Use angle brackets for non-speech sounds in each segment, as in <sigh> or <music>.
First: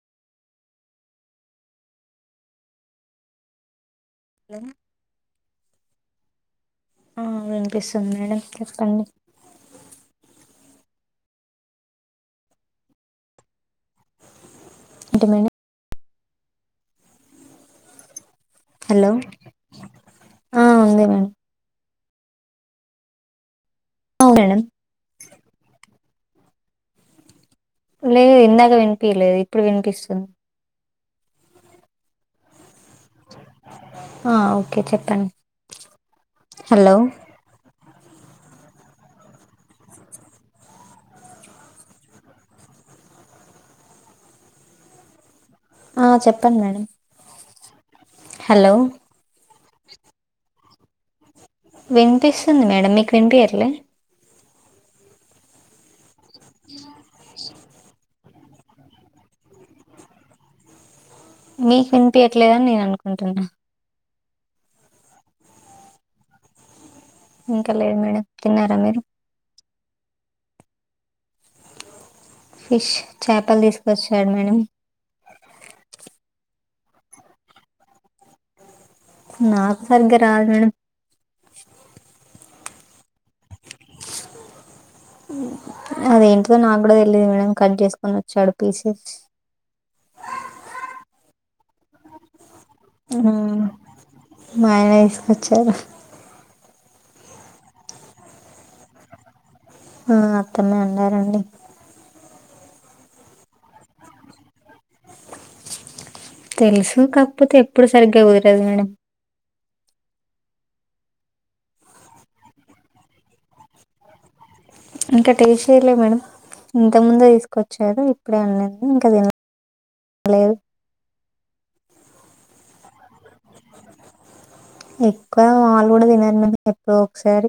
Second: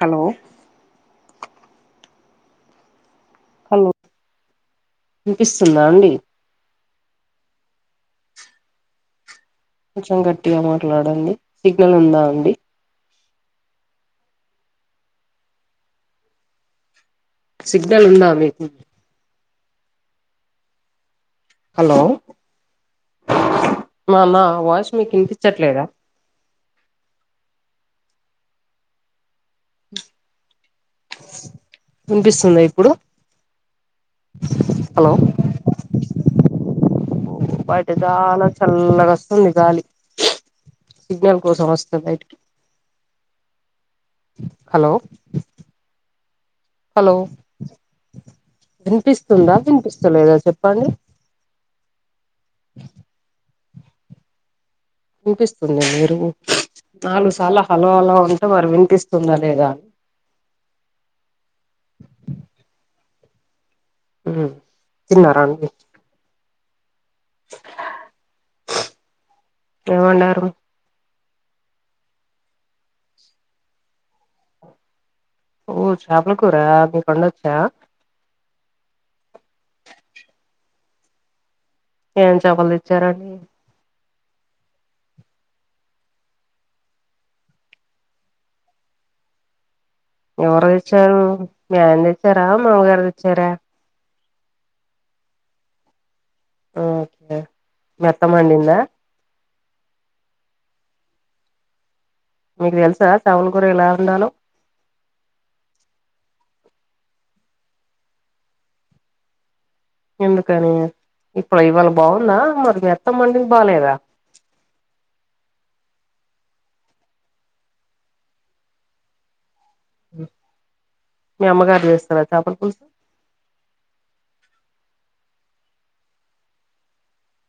Hello hello hello వినిపిస్తుందా అండి ఆ వినిపిస్తుంది మేడం వినిపిస్తుంది కొంచెం గట్టిగా మాట్లాడండి సిగ్నల్ ఉందా అండి ఏంటి మేడం సిగ్నల్ ఉందా మీకు హలో ఆ ఉంది మేడం హలో హలో అవును అన్నా మేడం వాయీస్ మీకు వినిపించట్లేదా లేదు ఇందాక వినిపియలేదు ఇప్పుడు వినిపిస్తుంది వినిపిస్తుందా ఇప్పుడు హ ఓకే హలో చెప్పండి హలో ఎదాల చల్లగా వస్తుంది గాలి సిగ్నల్ కోసం వస్త బయటకి హలో ఆ చెప్పండి మేడమ్ హలో వినిపిస్తుందా వినిపిస్తలేదా చెప్పండి వినిపిస్తుంది మేడం మీకు వినిపియట్లే వినిపిస్తుంది మీరు నాలుగు సార్ల హలో హలో అంటే మరి వినిపిస్తుందా లేదా మీకు వినిపియట్లేదని నేను అనుకుంటున్నా ఉ తిన్నారాండి ఇంకా లేదు మేడం తిన్నారా మీరు ఏం వండారు ఫిష్ చేపలు తీసుకొచ్చాడు మేడం ఓ చేపల కూర మీకు వండొచ్చా నాకు సరిగ్గా రాదు మేడం ఏం చాపలు తెచ్చారండి అదేంటో నాకు కూడా తెలిదు మేడం కట్ చేసుకొని వచ్చాడు పీసెస్ ఎవరు తెచ్చారు మీ ఆయన తెచ్చారా మావగారు తెచ్చారా మా ఆయనే వేసుకొచ్చారు ఓకే మి అత్తంమండిందా ఆ అత్తమే వండారండి మీకు తెలుసా చచపల కూర ఎలా వండలో తెలుసు కాకపోతే ఎప్పుడు సరిగ్గా కుదరదు మేడం ఎందుకని ఇప్పుడు ఇవాళ బాగుందా మరి మిఅత్తమ్మ వండింది బాలేదా ఇంకా టేస్ట్ చేయర్లే మేడం ఇంత ముందే తీసుకొచ్చారు ఇప్పుడే వండింది ఇంకా తినలేదు మీ అమ్మగారు చేస్తారా చేపల పులుసు ఎక్కువ మా వాళ్ళు కూడా తినరు <unintelligible> ఎప్పుడో ఒకసారి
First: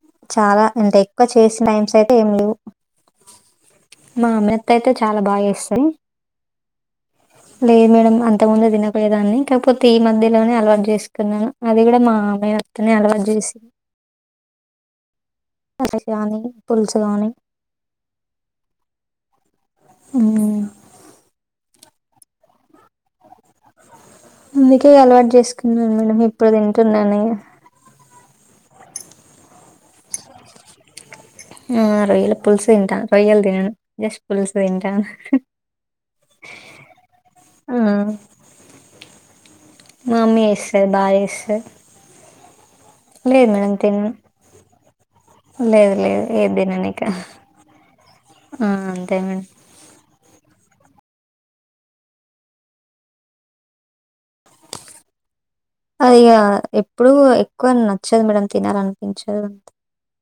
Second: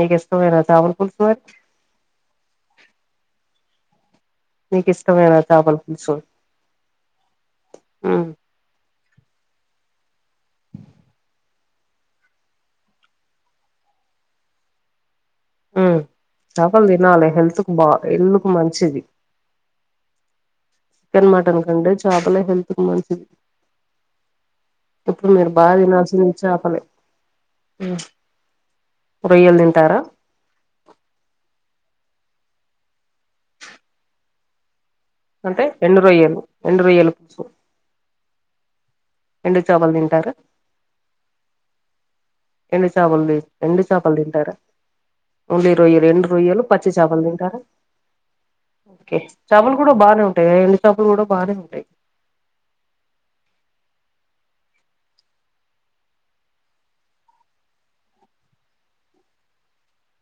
నీకు ఇష్టమేనా చాలా చేపల అంటే పులుసు ఎక్కువ మరి చేసిన టైమ్స్ అయితే ఏం లేవు మామ త్త నీకు అయితే చాలా ఇష్టమేనా బాగ చేపల చేస్తది పులుసు లేదు మేడమ్ ఉమ్ అంత ముందే తినక్ పోయేదాన్ని కాకపోతే ఈ మధ్యలోనే అలవాటు చేసుకున్నాను అది కూడా మా మేనత్తనే అలవాటు చేసి మ్ కానీ చాపలు పులుసు కానీ తినాలి హెల్త్ కు బాగా హెల్ కు మంచిది మ్ చికెన్ మటన్ కంటె చాపలే హెల్త్ కి మంచిది అందుకే ఇప్పుడు అలవాటు మీరు బాగా చేసుకున్నాను మేడం తినాల్సింది ఇప్పుడు చేపలే తింటున్నాను రొయ్యలు తింటారా ఆ రొయ్యల పుల్సు తింట రొయ్యలు దినను జస్ట్ పుల్సు తింట హ అంటే ఎండు రొయ్యలు ఎండు రొయ్యలు పులుసు ఆ ఎండు చేపలు మా తింటారా అమ్మ ఏస్సెది బా ఏస్సె ఎండు చేపలది ఎండు తినను చేపలు తింటార ఓన్లీ లేదు రొయ్యలు లేదు ఎండు ఏది రొయ్యలు తినను పచ్చి ఇక చాపలు తింటారా ఆ అంతే మేడం చెపలు కూడా బానే ఉంటాయి ఎండు చేపలు కూడా బానే ఉంటాయి ఆ ఇగ ఎప్పుడు ఎక్కువ నచ్చదు మేడమ్ తినాలనిపించదు అంతె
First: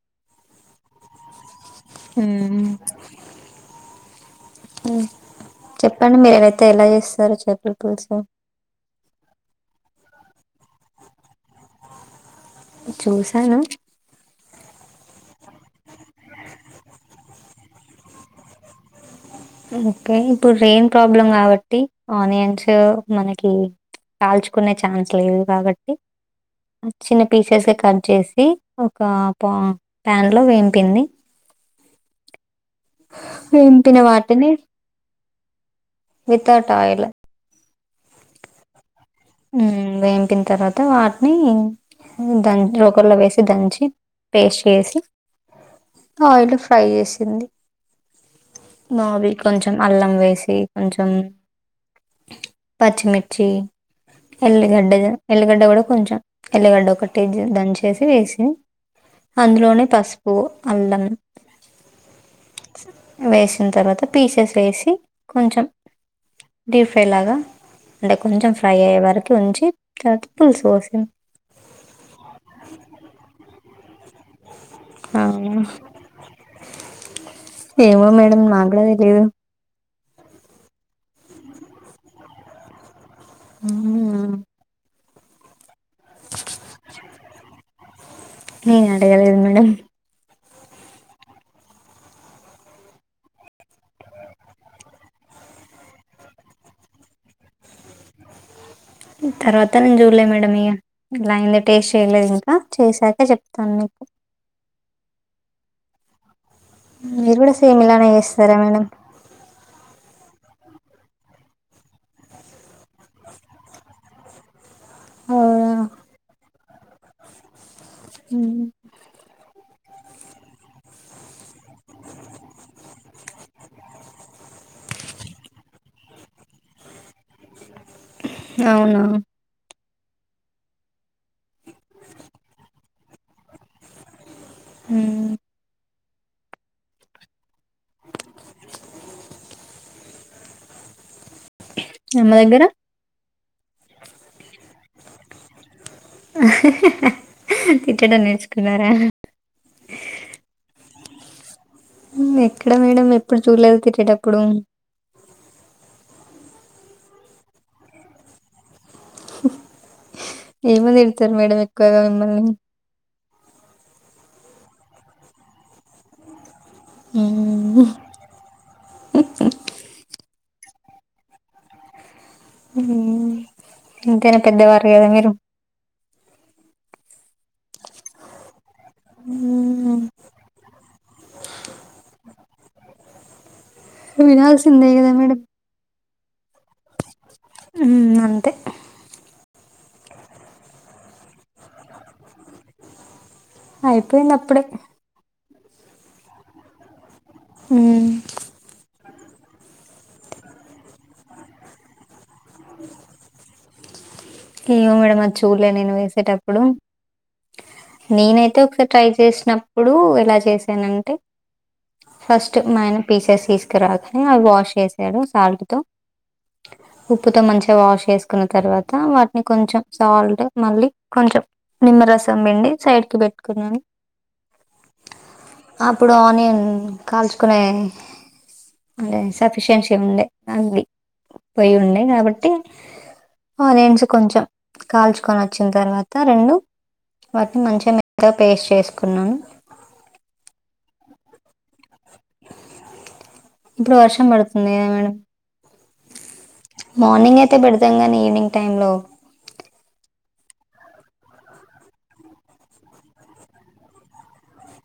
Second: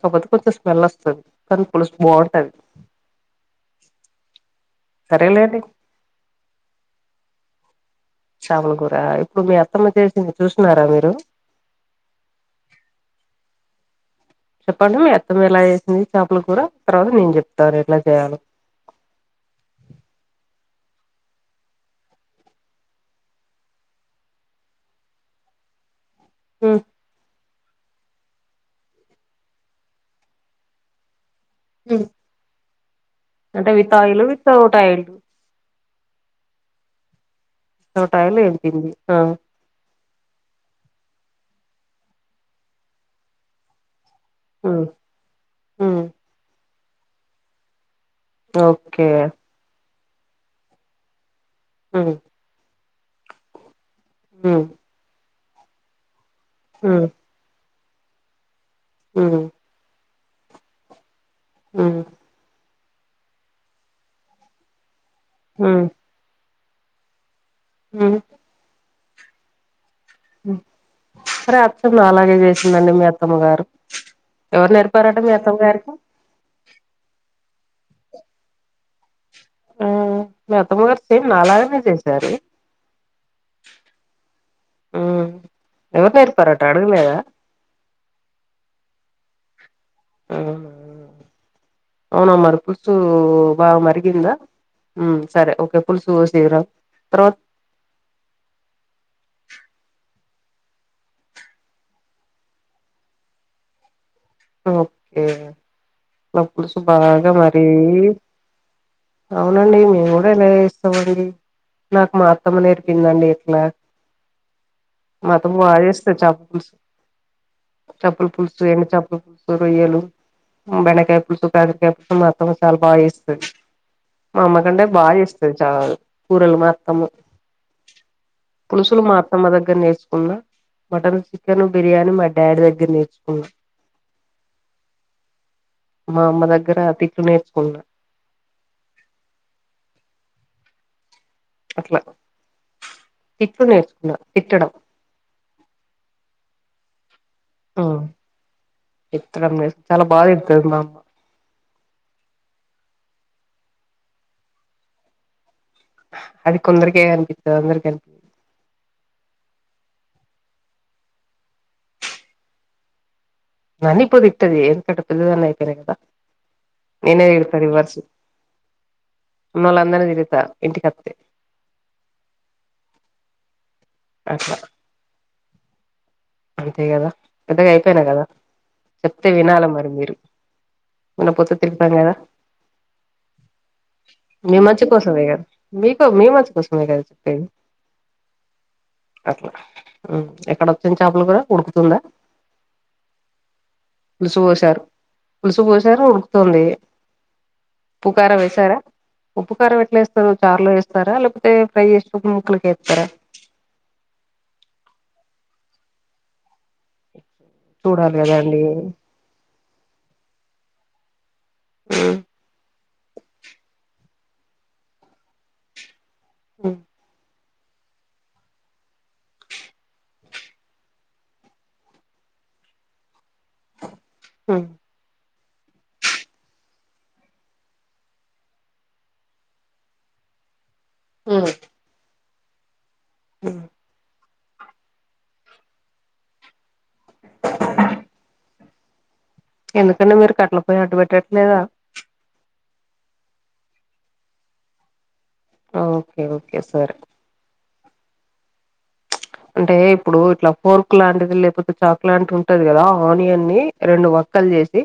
కాపోతే కొంచం స్మెల్ ఒస్తది కానీ పుల్సు బావుంటది మ్మ్ సరే లేండి చెప్పండి మీరైతే ఎలా చేస్తారు చేపల పులుసు చాపాల కూర ఇప్పుడు మీ అత్తమ్మ చేసింది చూసినారా మీరు చూసాను చెప్పండి మీ అత్తం ఎలా చేసింది చేపలు కూడా తర్వాత నేను చెప్తారు ఎట్లా చేయాలో ఓకే ఇప్పుడు రెయిన్ ప్రాబ్లం కాబట్టి ఆనియన్స్ మనకి కాల్చుకునే ఛాన్స్ లేదు కాబట్టి ఉమ్ చిన్న పీసెస్ గా కట్ చేసి ఒక పా ప్యాన్ లో వేంపింది అంటే విత్ వేంపిన ఆయిల్ విత్ వాటిని అవుట్ ఆయిల్ వితౌట్ ఆయ్ లు తోటాయులు ఎనిపింది హా వేంకిన్ తర్వాత వాట్ని దన్ రోకల్లొ వేసి దంచి ఉమ్ పేస్టేసి ఉమ్ ఆయిల్ ఫ్రై జేసింది ఓకే నావి కొంచం అల్లం వేసి కొంచం ఉ పచ్చిమిర్చి ఉమ్ ఎల్లిగడ్డగ ఎల్లిగడ్డ గుడ కొంచం ఎల్లిగడ్డ ఉమ్ ఒకటేజ్ దంచేసి వేసి ఉమ్ అంద్లోనే పసుపు అల్లం ఉహు వేసిన్ తర్వాత పీసెస్ వేసి కొంచం ఉమ్ డీ ఫ్రై లాగా ఉమ్ అండె కొంచం ఫ్రై అయ్యే వరకి ఉంచి తాత పుల్సు వోసిన్ రాత్తమ్ నలాగే జేసిందండి మీ అత్తమ్మ గారు ఎవర్ నేర్ అవునా ఏమో మేడమ్ నాగ్గుడ దెలీదు ఆ మీ అత్తమ్మగారు సేమ్ నాలాగనే జేశారు ఊహు ఊ ఊ ఎవర్ నేర్పారట అడగలేద నేనడగలేదు మేడం అవునా అవ్నా మరి పుల్సూ బాగ మరిగిందా ఊ సరే ఓకే ఫుల్సు వోసిరా తర్వా తర్వాత నేన్ జూల్యా మేడం ఇగా ఇలా వుందొ టేస్ట్ చేయ్ లేదు ఇంకా చేసాక జేప్తాన్ మీకు ఓకే లా పులుసు బాగా మీరు కూడా సేమ్ మరిగీ ఇలానే చేస్తారా మేడం అవునండి మేమ్ గుడ ఇలాగే ఏస్తమండి నాకు మాఅత్తమ్మ నేర్పిందండి ఇట్లా మా అత్తమ్మ బాగ్ చేస్తద్ చాపల్ పుల్స్ చాపల్ పుల్సు ఎండు చాప్ లు పుల్సు రొయ్యలు ఆ బెండకాయ పుల్సు కాకరకాయ పుసు మా అత్తమ్మ చాలా బాగేస్తది మా అమ్మ కంటే బాగ్ జేస్తాది చా కూరలు మా అత్తమ్మ అవునా పులుసులు మాత్ త్తమ్మ దగ్గెర నేర్చుకున్నా మటను చికెను బిర్యానీ మా డాడి దగ్గిర నేర్చుకున్నా హూ మా అమ్మ దగ్గెరా తిట్లు నేర్చుకున్న అట్లా అమ్మ దగ్గర తిట్లు నేర్చుకున్న తిట్టడం తిట్టడం నేర్చుకున్నార ట్టడం నేర్స్ చాలా బాగ దిట్తది మా అమ్మ ఉహు ఎక్కడ మేడం ఎప్పుడు చూల్లేదు తిట్టేటప్పుడు అది కొందరికే గనిపిత్తది అందరికి <unintelligible> ఏమన్ దిడుతార్ మేడమ్ ఎక్కువగా మిమ్మల్ని నన్ని ఇప్పుడు దిట్టది ఏందు కంటే పెద్దదాన్ని అయిపోయాను కదా నేనే దిడుతా మిమ్మల్ని రివర్సు వున్నోళ్ళందర్ని దిరుగుతా ఇంటికొత్తే ఉహూ ఇంతైనా అట్లా పెద్దవారు గదా మిరూ అంతే గదా పెద్దగైపోయాను గదా చెప్తే వినాల మరి మీరు వినపోతే తిడుతాన్ గదా మీ మంచి వినాల్సిందే కదా కోసమే మేడం గదా మీకో మీ మంచి కోసమే గద చొప్పేది ఉమ్ అంతే అట్లా ఉమ్ ఎక్కడ వత్తంది చేపలు కూర ఉడుకుతుందా అయిపోయింది పులుసు అప్పుడే పోశారు పులుసు పోశారు ఉడుకుతుంది ఉప్పు కారం వేసారా ఉప్పు కారం ఎట్లా వేస్తరు చారులో వేస్తారా లేపోతే ప్రై చేసుకోక ముక్కలకి ఎత్తర ఏమో మేడమ్ మరి చూడ్లే నేను వేసేటప్పుడు చూడాలి నేనైతే కదాండి ఒకసారి ట్రై చేసినప్పుడు ఎలా చేసానంటే ఫస్ట్ మా ఆయన పీసెస్ తీసుకురాకనే అవి వాష్ చేసాడు సాల్ట్ తో ఉప్పుతో మంచిగా వాష్ చేసుకున్న తర్వాత వా ఇంకొంచెం సాల్ట్ మళ్ళీ కొంచెం నిమ్మరసం పిండి సైడ్కి పెట్టుకున్నాను మ్ అప్పుడు ఆనియన్ కాల్చుకునే అంటే సఫిషియన్సీ ఉండే అవి మ్ ఇవి ఉండే కాబట్టి ఆ దెల్సు కొంచెం కాల్చుకొని వచ్చిన తర్వాత రెండు వాటిని మంచిగా మెతగా పేస్ట్ చేసుకున్నాను ఎందుకండి మీరు కట్టెల పొయ్య అటు పెట్టట్లేదా ఇప్పుడు వర్షం పడుతుంది కద మేడం ఓకే ఓకే సరే మార్నింగ్ అయితే పెడతాం కానీ ఈవినింగ్ టైంలో అంటే ఇప్పుడు ఇట్లా ఫోర్క్ లాంటిది లేపోతే చాక్ లాంటి ఉంటది కదా ఆనియన్ని రెండు వక్కలు చేసి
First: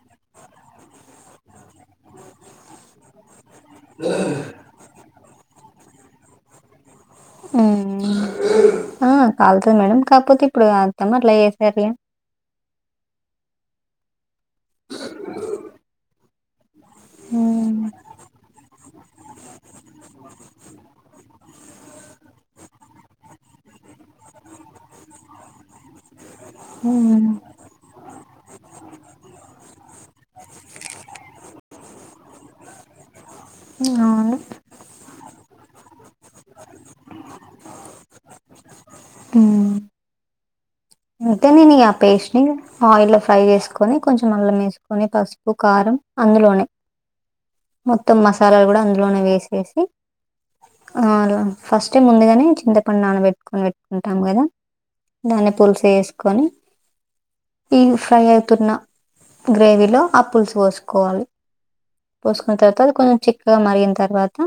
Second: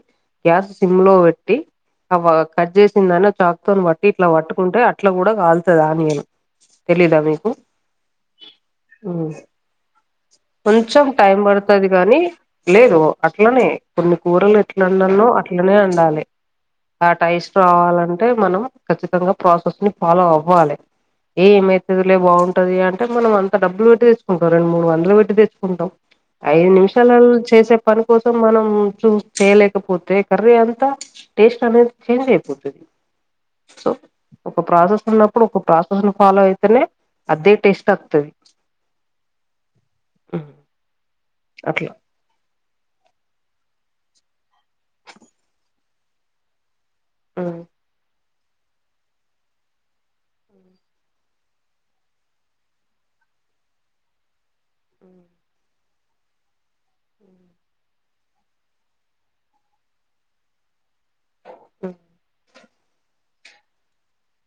గ్యాస్ సిమ్లో పెట్టి అవ కట్ చేసిన దాన్ని చా క్తోని పట్టి ఇట్ట పట్టుకుంటే అట్ల కూడా కాలుతాది ఆనీయను తెలీదా మీకు ఆ హ్మ్ కాలుతది మేడం కాపోతే ఇప్పుడు కొంచెం కాద్ద అట్లా టైం ఎసేర్లే పడుతది గాని లేదు అట్లనే కొన్ని కూరలు ఎట్లా వండాల్నో అట్లనే వండాలి ఆ టైస్ట్ రావాలంటే మనం ఖచ్చితంగా ప్రాసెస్ని ఫాలో అవ్వాలే ఏమైతదిలే బావుంటది అంటే మనం అంత డబ్బులు తెచ్కుంటాం రెండు మూడు వందలు పెట్టి తెచ్చుకుంటాం ఐదు నిమిషాలల్ చేసే పని కోసం మనం చూ చేయలేకపోతే కర్రీ అంతా టేస్ట్ అనేది చేంజ్ అయిపోతది అవును ఒ ప్రాసెస్ ఉన్నప్పుడు ఒక ప్రాసెస్ను ఫాలో అయితేనే అదే టేస్ట్ వత్తది మ్ మ్ ఇంతే నేని ఆ పేస్ట్ని ఆయిల్లో ఫ్రై చేసుకొని కొంచెం అల్లం వేసుకొని పసుపు కారం అందులోనే మ్ మొత్తం మసాలాలు కూడా అందులోనే వేసేసి ఆ హలో ఫస్ట్ టైం ముందుగానే చింతపండు నాన్న పెట్టుకొని పెట్టుకుంటాము కదా మ్ అన్ని పులుసు ఎసుకొని ఈ ఫ్రై ట్టున్న గ్రేవీ లో ఆ పులుసు పోసుకోవాలి పోసుకున్న తర్వాత కొంచెం చి క్కగ మరిగిన తర్వాత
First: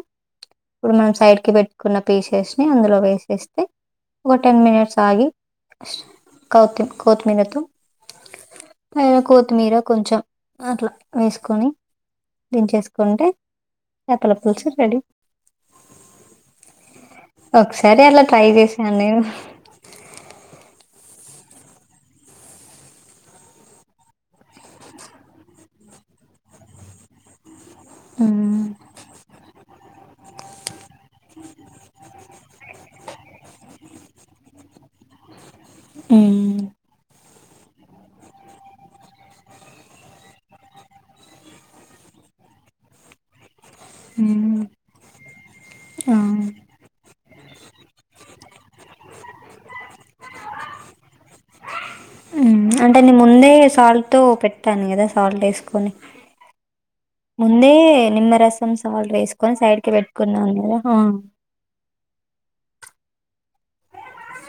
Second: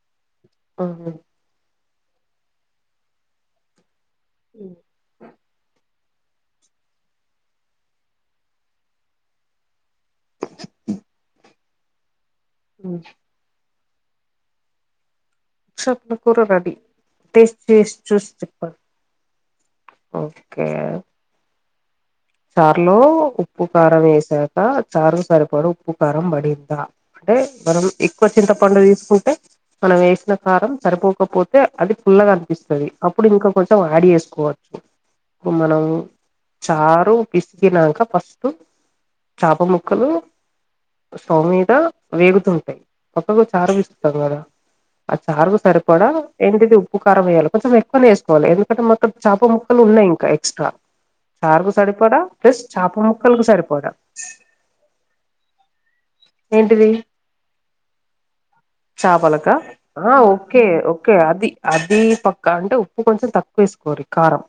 ఇప్పుడు మనం సైడ్కి పెట్ పటుకొన్న పీసెస్ ని అందులో వేసేస్తే ఒక టెన్ మినిట్స్ ఆగి కోతి కోతిమీరతో పైన కోతిమీర కొంచెం అట్లా వేసుకొని దంచేసుకుంటే చాపల పులుసు రెడీ చాపల కూర రెడిీ టేస్ట్ చేసి ఒకసారి అలా చూసి ట్రై చెప్పలి చేశాను నేను. ఓకే చారులో ఉప్పు కారం వేసాక చారు కు సరిపడ ఉప్పు కారం పడిందా అంటే మనం ఎక్కువ చింత హ్మ్. పండు తీసుకుంటే మనం వేసిన కారం సరిపోకపోతే అది ఫుల్ల గా అనిపిస్తది అప్పుడు ఇంకా కొంచెం యాడ్ చేసుకోవచ్చు మనం హ్మ్. చార్ చారు పిసికినాక ఫస్ట్ చాప ముక్కలు స్టౌవ్ మీద వేగుతుంటాయి పక్కగా చారు పిసుకుతాం కదా హ్మ్. ఆ చారుకు సరి పడా ఆ! ఏంటిది ఉప్పుకారం వేయ్యాలి కొంచెం ఎక్కువనే వేసుకోవాలి ఎందుకంటే మొత్తం చాప ముక్కలు ఉన్నాయి ఇంకా ఎక్స్ట్రా చారుకు సరిపడా ప్లస్ చాప అంటే నే ముక్కలకు ముందే సరిపడా సాల్ట్ తో పెట్టాను కదా సాల్ట్ వేసుకొని ఏంటిది ముందే నిమ్మరసం సాల్ట్ వేసుకొని చాపలకా సైడ్ కి పెట్టుకున్నాం కదా అదీ పక్కా అంటే ఉప్పు కొంచెం తక్కువ వేసుకోవాలి కారం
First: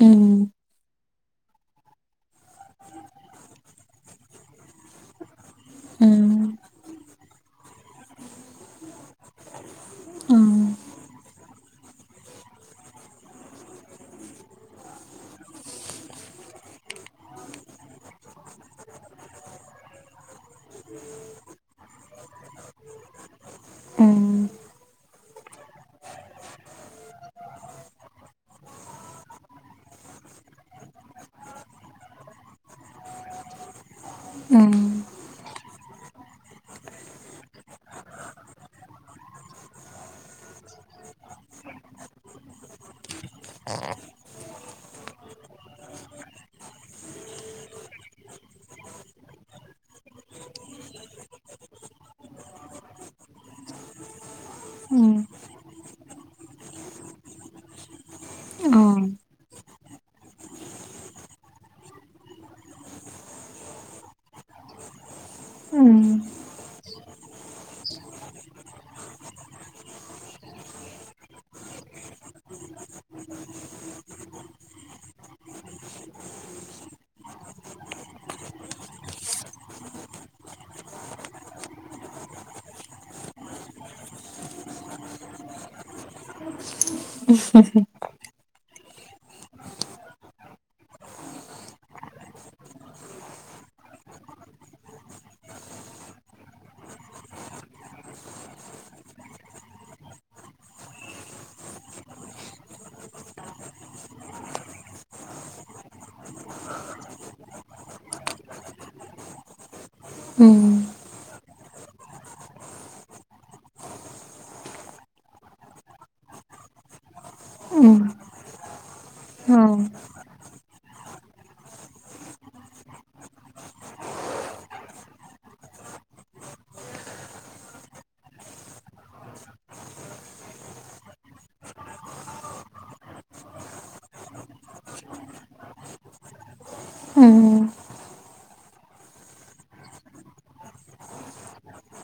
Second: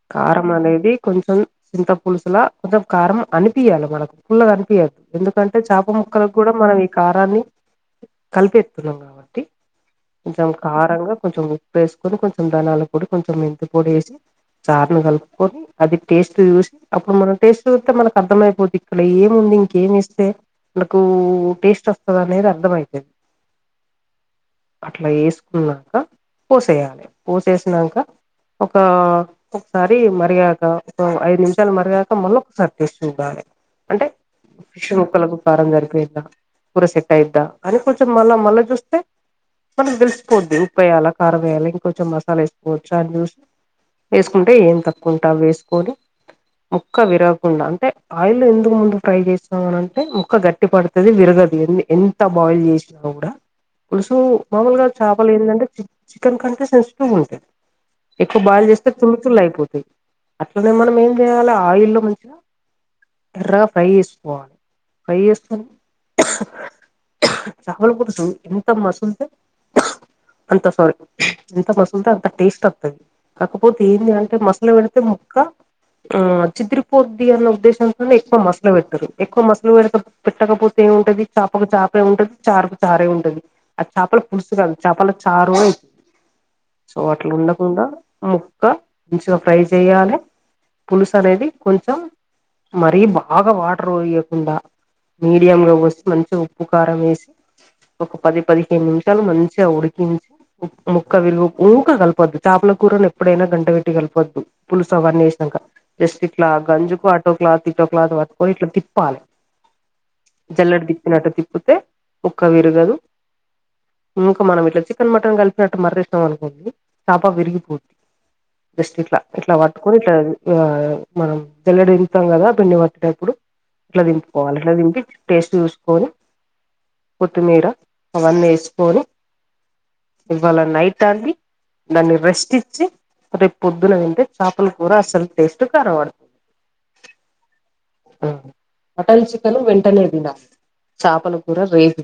హ్మ్. కారం అనేది కొంచెం చింత పులుసులా కొంచెం కారం అనిపియాలి మనకు ఫుల్లగా అనిపియద్దు ఎందుకంటే చాప ముక్కలకు హ్మ్. కూడా మనం ఈ కారాన్ని కలిపేస్తున్నాం కాబట్టి కొంచం హ్మ్. కారంగా కొంచం ఉప్పు ఉప్పు వేసుకొని కొంచెం ధనియల పొడి కొంచెం మెంతు పొడి వేసి చారును కలుపుకొని అది టేస్ట్ చూసి అప్పుడు మనం టేస్ట్ చూస్తే మనకు అర్థమయిపోద్ది ఇక్కడ ఏముంది ఇంకేమి ఇస్తే నాకూ టేస్ట్ వస్తది అనేది అర్థమయితది హ్మ్. అట్లా ఏస్తే ఉన్నంక పోసేయాలి పోసేసినంక ఒక ఒకసారి మరియాగ్ ఒక ఐదు నిమిషాలు మరిగాక మళ్ళీ ఒక సారి టేస్ట్ చూడాలి అంటే హ్మ్. ఫిష్ ముక్కలకు కారం సరిపోయిదా కూర సెట్ అయిదా అని కొంచెం మళ్ళా మళ్ళా చూస్తే మనకి తెలిసిపోద్ది ఉప్పు వేయాలి కారం వేయాల ఇంకొంచెం మసాలా వేసుకోవచ్చు అని చూసి వేసుకుంటే ఏం తక్కువుంటే అవేసుకొని ముక్క విరగకుండా అంటే ఆయిల్ లో ఎందుకు ముందు ఫ్రై చేసినామనంటే ముక్క గట్టిపడుతు అది విరగదు ఎ ఎంత బాయిల్ చేసినా కూడా పులుసూ మాములుగా హ్మ్. చాపలు ఎందంటే చిక్ చికెన్ కంటే సెన్సిటివ్గా ఉంటాయి. ఎక్కువ బాయిల్ ఆ! చేస్తే తుల్లు తుల్లు అయిపోతాయి అట్లానే మనం ఏం చేయాలి ఆయిల్లో మంచిగా ఎర్ర ఫ్రై చేసుకోవాలి ఫ్రై చేసుకోని హ్మ్. చాపల పులుసు ఎంత మసులితే అంతే సారీ ఎంత మసులుతే అంత టేస్ట్ ఒత్తది కాకపోతే ఎందంటే మసులుతే ఇలా పెడితే మొక్క ఆ చిదిరుపోద్ది అన్న ఉద్దేశంతోనే ఎక్కువ మసలుపెట్టరు ఎక్కువమసలు పెడితే పెట్టకపోతే ఏముంటది చాపకు చాపే ఉంటది. చారుకు చారే ఉంటది. అది చాపల పులుసు కాదు చాపల చారు అయి సో అట్లా ఉండకుండా ఆ ముక్క ఇగా ఫ్రై చేయాలి పులుసు అనేది కొంచెం మరీ బాగా వాటర్ పొయ్యకుండా మీడియంగా పోసి, మంచిగా ఉప్పు కారం వేసి ఒక పది పదిహేను నిమిషాలు మంచిగా ఉడికించి ముక్క విరుగు ఊక కలపొద్దు, చాపల కూరను ఎప్పుడైనా గంటె పెట్టి ట్టి కలపొద్దు పులుసు అవన్నీ ఏసినంక జస్ట్ ఇట్లా గంజుకు అటోక్లాత్ ఇటోక్లాత్ పట్టుకోని ఇట్లా తిప్పాలి. హ్మ్. జల్లెడ తిప్పినట్టు తిప్పుతే ముక్క విరగదు ఇంకా మనం ఇట్లా చికెన్, మటన్ కలిపినట్టు మర్రేసినం అనుకోండి చేప విరిగిపోద్ది. హ్మ్. జస్ట్ ఇట్లా ఇట్లా ఆ! పట్టుకొని ఇట్లా మనం జల్లెడు దింపుతాం కదా పిండి పట్టేప్పుడు. ఇట్లా దింపుకోవాలి, ఇట్లా దింపి టేస్ట్ చూసుకొని కొత్తిమీర అవన్నీ ఏసుకొని ఇవాళ నైటాంది, దాన్ని రెస్ట్ ఇచ్చి రేపు పొద్దున తింటే చేపలుకూర అసలు టేస్ట్ కానబడు హుమ్ మటన్, చికెన్ వెంటనే తినాలి. చేపల కూర రేపు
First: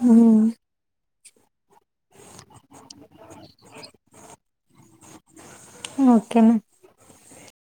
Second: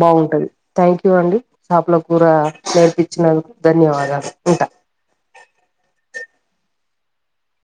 బాగుంటది. హ్మ్. థ్యాంక్ యూ అండి, చేపలకూర నేర్పించినందుకు ధన్యవాదాలు. ఉంటా ఓకే నా